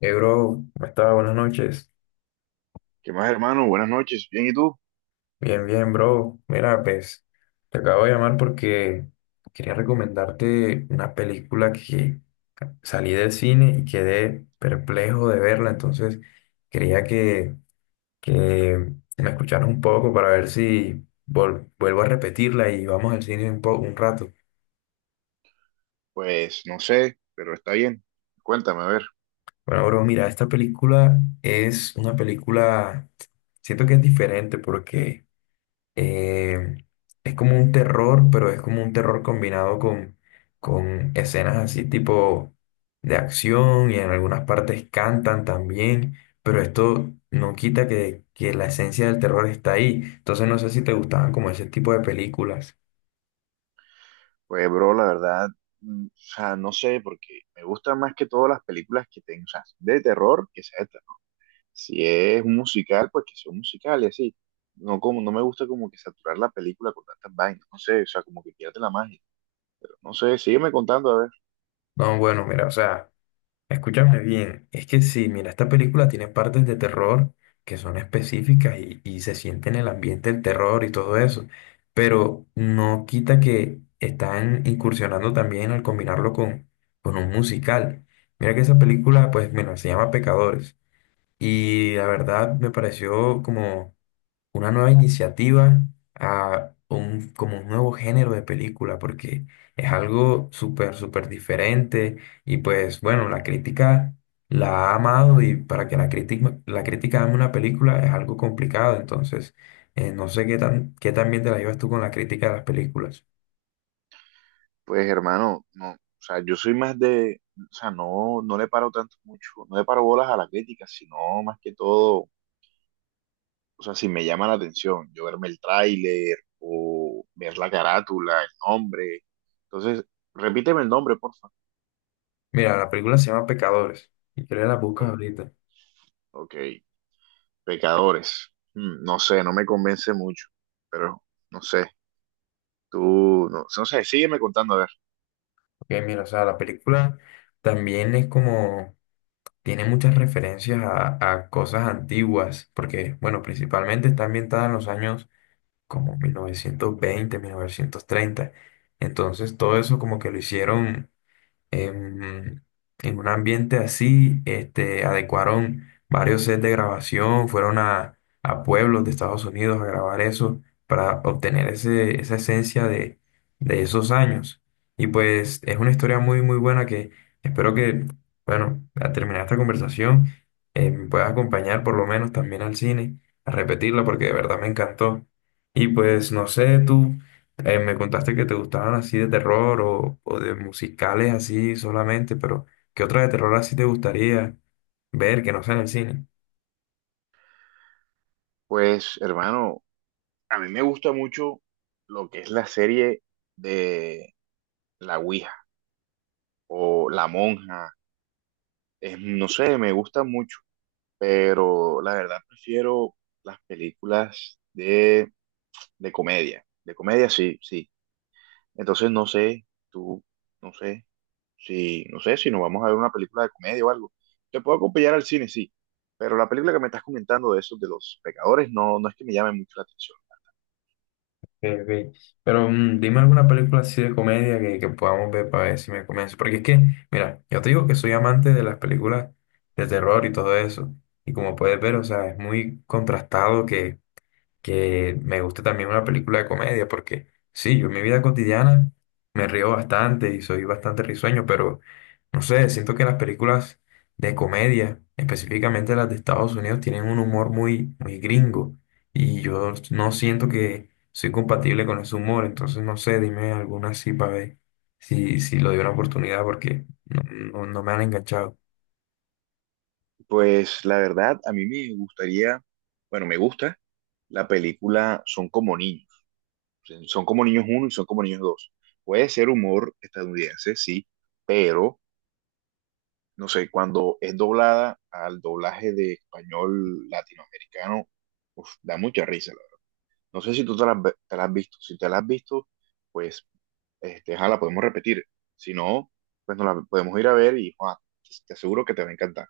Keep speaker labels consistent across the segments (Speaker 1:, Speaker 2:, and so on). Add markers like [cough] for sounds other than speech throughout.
Speaker 1: Hey, bro, ¿cómo estás? Buenas noches.
Speaker 2: ¿Qué más, hermano? Buenas noches. ¿Bien y tú?
Speaker 1: Bien, bien, bro. Mira, pues te acabo de llamar porque quería recomendarte una película que salí del cine y quedé perplejo de verla. Entonces quería que me escucharas un poco para ver si vuelvo a repetirla y vamos al cine un rato.
Speaker 2: Pues no sé, pero está bien. Cuéntame, a ver.
Speaker 1: Bueno, bro, mira, esta película es una película, siento que es diferente porque... eh, es como un terror, pero es como un terror combinado con escenas así tipo de acción y en algunas partes cantan también, pero esto no quita que la esencia del terror está ahí. Entonces no sé si te gustaban como ese tipo de películas.
Speaker 2: Pues, bro, la verdad, o sea, no sé, porque me gustan más que todas las películas que tengo, o sea, de terror, que sea de terror. Si es un musical, pues que sea un musical y así. No, como, no me gusta como que saturar la película con tantas vainas, no sé, o sea, como que pierde la magia. Pero no sé, sígueme contando, a ver.
Speaker 1: No, bueno, mira, o sea. Escúchame bien, es que sí, mira, esta película tiene partes de terror que son específicas y se siente en el ambiente el terror y todo eso, pero no quita que están incursionando también al combinarlo con un musical. Mira que esa película, pues, mira, se llama Pecadores y la verdad me pareció como una nueva iniciativa a un, como un nuevo género de película, porque es algo súper, súper diferente y pues bueno, la crítica la ha amado y para que la crítica ame una película es algo complicado, entonces no sé qué tan bien te la llevas tú con la crítica de las películas.
Speaker 2: Pues, hermano, no, o sea, yo soy más de, o sea, no, no le paro tanto mucho, no le paro bolas a la crítica, sino más que todo o sea, si me llama la atención, yo verme el tráiler o ver la carátula, el nombre. Entonces, repíteme el nombre, por favor.
Speaker 1: Mira, la película se llama Pecadores y creo que la buscas ahorita.
Speaker 2: Ok, Pecadores. Mm, no sé, no me convence mucho, pero no sé, tú, no, no sé, sígueme contando, a ver.
Speaker 1: Ok, mira, o sea, la película también es como tiene muchas referencias a cosas antiguas, porque, bueno, principalmente está ambientada en los años como 1920, 1930. Entonces, todo eso como que lo hicieron, em, en un ambiente así, este, adecuaron varios sets de grabación, fueron a pueblos de Estados Unidos a grabar eso para obtener esa esencia de esos años. Y pues es una historia muy, muy buena que espero que, bueno, al terminar esta conversación, me puedas acompañar por lo menos también al cine, a repetirla porque de verdad me encantó. Y pues no sé, tú. Me contaste que te gustaban así de terror o de musicales así solamente, pero ¿qué otra de terror así te gustaría ver que no sea en el cine?
Speaker 2: Pues, hermano, a mí me gusta mucho lo que es la serie de La Ouija o La Monja. No sé, me gusta mucho, pero la verdad prefiero las películas de comedia. De comedia, sí, sí. Entonces no sé, tú, no sé, si, no sé, si nos vamos a ver una película de comedia o algo. Te puedo acompañar al cine, sí. Pero la película que me estás comentando de esos de los pecadores no, no es que me llame mucho la atención.
Speaker 1: Ok, ok. Pero dime alguna película así de comedia que podamos ver para ver si me convence. Porque es que, mira, yo te digo que soy amante de las películas de terror y todo eso. Y como puedes ver, o sea, es muy contrastado que me guste también una película de comedia, porque sí, yo en mi vida cotidiana me río bastante y soy bastante risueño, pero no sé, siento que las películas de comedia, específicamente las de Estados Unidos, tienen un humor muy, muy gringo y yo no siento que soy compatible con ese humor, entonces no sé, dime alguna así para ver si lo doy una oportunidad porque no, no, no me han enganchado.
Speaker 2: Pues la verdad, a mí me gustaría, bueno, me gusta la película Son como niños. Son como niños uno y son como niños dos. Puede ser humor estadounidense, sí, pero no sé, cuando es doblada al doblaje de español latinoamericano, uf, da mucha risa, la verdad. No sé si tú te la, te la has visto. Si te la has visto, pues, este, ja, la podemos repetir. Si no, pues nos la podemos ir a ver y ja, te aseguro que te va a encantar.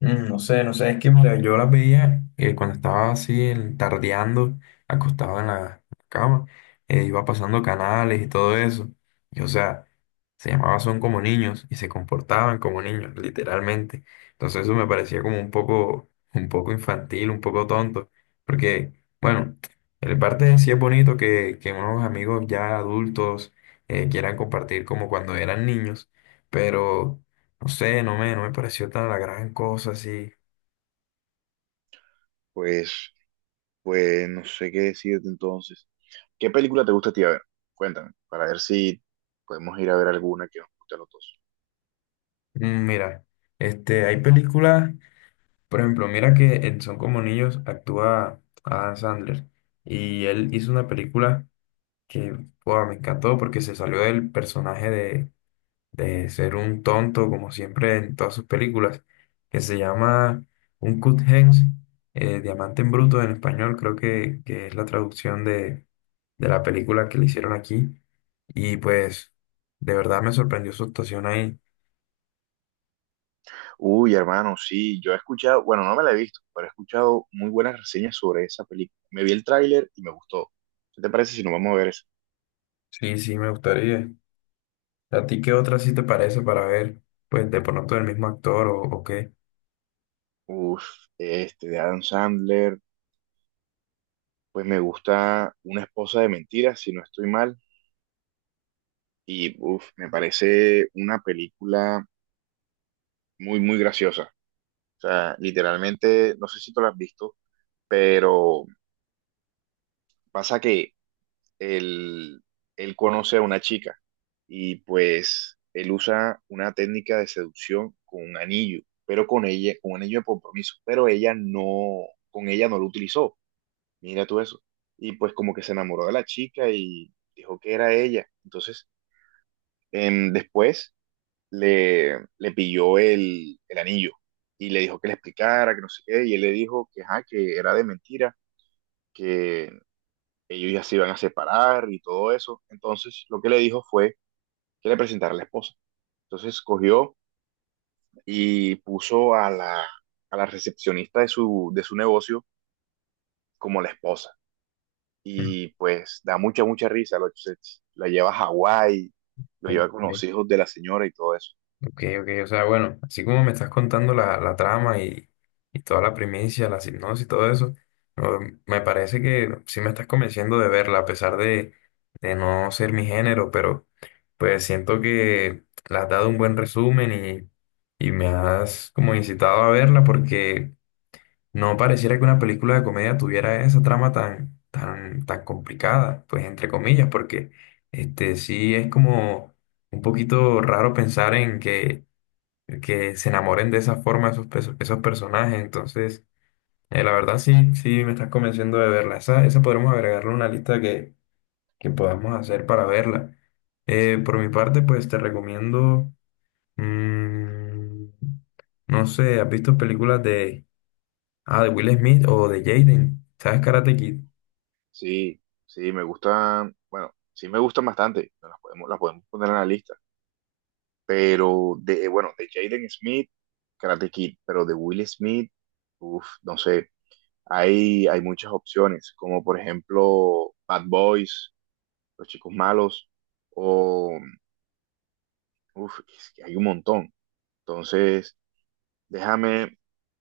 Speaker 1: No sé, es que mira, yo las veía cuando estaba así tardeando, acostado en la cama, iba pasando canales y todo eso. Y o sea, se llamaban Son como niños y se comportaban como niños, literalmente. Entonces eso me parecía como un poco infantil, un poco tonto. Porque, bueno, en parte sí es bonito que unos amigos ya adultos quieran compartir como cuando eran niños, pero no sé, no me pareció tan la gran cosa así.
Speaker 2: Pues, pues no sé qué decirte entonces. ¿Qué película te gusta a ti, a ver? Cuéntame, para ver si podemos ir a ver alguna que nos guste a los dos.
Speaker 1: Mira, hay películas, por ejemplo, mira que en Son como niños actúa Adam Sandler y él hizo una película que, wow, me encantó porque se salió del personaje de ser un tonto, como siempre en todas sus películas, que se llama Un cut hens, Diamante en Bruto en español, creo que es la traducción de la película que le hicieron aquí. Y pues, de verdad me sorprendió su actuación ahí.
Speaker 2: Uy, hermano, sí, yo he escuchado, bueno, no me la he visto, pero he escuchado muy buenas reseñas sobre esa película. Me vi el tráiler y me gustó. ¿Qué te parece si nos vamos a ver eso?
Speaker 1: Sí, sí, me gustaría. ¿A ti qué otra sí te parece para ver, pues, de pronto el mismo actor o qué?
Speaker 2: Uf, este, de Adam Sandler, pues me gusta Una esposa de mentiras, si no estoy mal, y uf, me parece una película muy, muy graciosa. O sea, literalmente, no sé si tú la has visto, pero pasa que él, él conoce a una chica y pues él usa una técnica de seducción con un anillo, pero con ella, con un anillo de compromiso, pero ella no, con ella no lo utilizó. Mira tú eso. Y pues como que se enamoró de la chica y dijo que era ella. Entonces, después le pilló el anillo y le dijo que le explicara, que no sé qué, y él le dijo que, ajá, que era de mentira, que ellos ya se iban a separar y todo eso. Entonces, lo que le dijo fue que le presentara a la esposa. Entonces, cogió y puso a la recepcionista de su negocio como la esposa.
Speaker 1: Mm,
Speaker 2: Y pues da mucha, mucha risa. La lleva a Hawái, lo
Speaker 1: Ok,
Speaker 2: lleva con los
Speaker 1: ok.
Speaker 2: hijos de la señora y todo eso.
Speaker 1: Ok, ok, o sea, bueno, así como me estás contando la trama y toda la primicia, la sinopsis y todo eso, no, me parece que sí me estás convenciendo de verla, a pesar de no ser mi género, pero pues siento que la has dado un buen resumen y me has como incitado a verla porque no pareciera que una película de comedia tuviera esa trama tan, tan, tan complicada, pues entre comillas, porque este sí es como un poquito raro pensar en que se enamoren de esa forma esos personajes. Entonces, la verdad sí, sí me estás convenciendo de verla. Esa podremos agregarle una lista que podamos hacer para verla. Por mi parte, pues te recomiendo, mm, no sé, ¿has visto películas de Will Smith o de Jaden? ¿Sabes Karate Kid?
Speaker 2: Sí, sí, me gustan, bueno, sí me gustan bastante. Las podemos poner en la lista. Pero de, bueno, de Jaden Smith, Karate Kid, pero de Will Smith, uff, no sé. Hay muchas opciones, como por ejemplo Bad Boys, Los Chicos Malos, o uf, es que hay un montón. Entonces, déjame,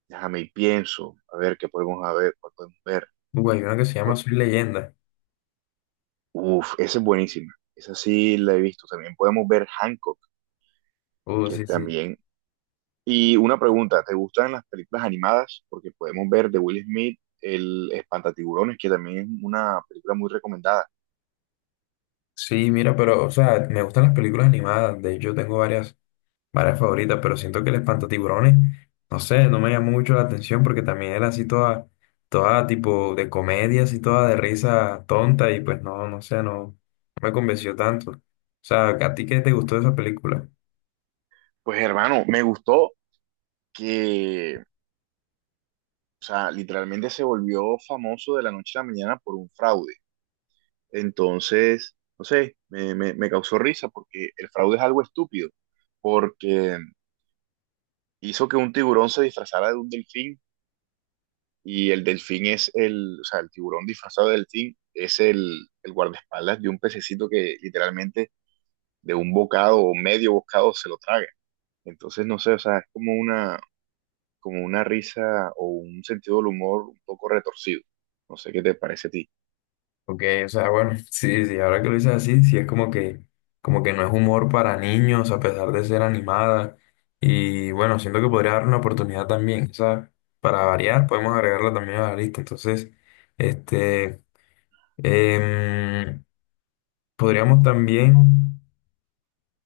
Speaker 2: déjame y pienso, a ver qué podemos a ver, cuál podemos ver.
Speaker 1: Uy, hay una que se llama Soy Leyenda.
Speaker 2: Uf, esa es buenísima. Esa sí la he visto. También podemos ver Hancock,
Speaker 1: Uh,
Speaker 2: que
Speaker 1: sí, sí.
Speaker 2: también. Y una pregunta, ¿te gustan las películas animadas? Porque podemos ver de Will Smith, El Espantatiburones, que también es una película muy recomendada.
Speaker 1: Sí, mira, pero, o sea, me gustan las películas animadas. De hecho, tengo varias favoritas, pero siento que el espantatiburones, no sé, no me llama mucho la atención porque también era así toda tipo de comedia, así toda de risa tonta y pues no, no sé, no me convenció tanto. O sea, ¿a ti qué te gustó de esa película?
Speaker 2: Pues hermano, me gustó que o sea, literalmente se volvió famoso de la noche a la mañana por un fraude. Entonces, no sé, me causó risa porque el fraude es algo estúpido, porque hizo que un tiburón se disfrazara de un delfín y el delfín es el, o sea, el tiburón disfrazado de delfín es el guardaespaldas de un pececito que literalmente de un bocado o medio bocado se lo traga. Entonces, no sé, o sea, es como una risa o un sentido del humor un poco retorcido. No sé qué te parece a ti.
Speaker 1: Ok, o sea, bueno, [laughs] sí, sí, ahora que lo dices así, sí es como que no es humor para niños a pesar de ser animada y bueno, siento que podría dar una oportunidad también, o sea, para variar podemos agregarla también a la lista, entonces, este... Em, podríamos también,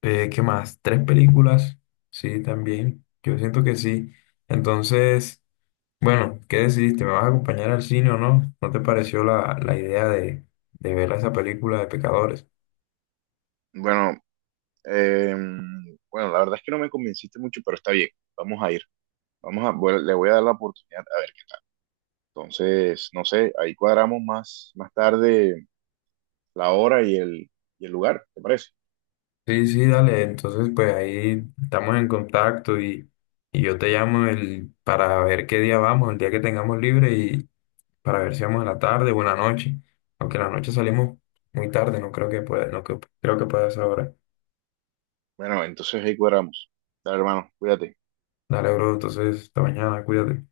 Speaker 1: ¿qué más? ¿Tres películas? Sí, también. Yo siento que sí. Entonces, bueno, ¿qué decidiste? ¿Me vas a acompañar al cine o no? ¿No te pareció la idea de ver esa película de Pecadores?
Speaker 2: Bueno, em, bueno, la verdad es que no me convenciste mucho, pero está bien. Vamos a ir. Vamos a, bueno, le voy a dar la oportunidad a ver qué tal. Entonces, no sé, ahí cuadramos más, más tarde la hora y y el lugar, ¿te parece?
Speaker 1: Sí, sí, dale. Entonces, pues ahí estamos en contacto y yo te llamo para ver qué día vamos, el día que tengamos libre y para ver si vamos en la tarde o en la noche. Aunque en la noche salimos muy tarde, no creo que pueda, no que- creo que pueda ser ahora.
Speaker 2: Bueno, entonces ahí cuadramos. Dale, hermano, cuídate.
Speaker 1: Dale, bro, entonces, hasta mañana, cuídate.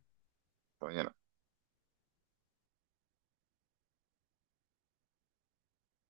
Speaker 2: Hasta mañana.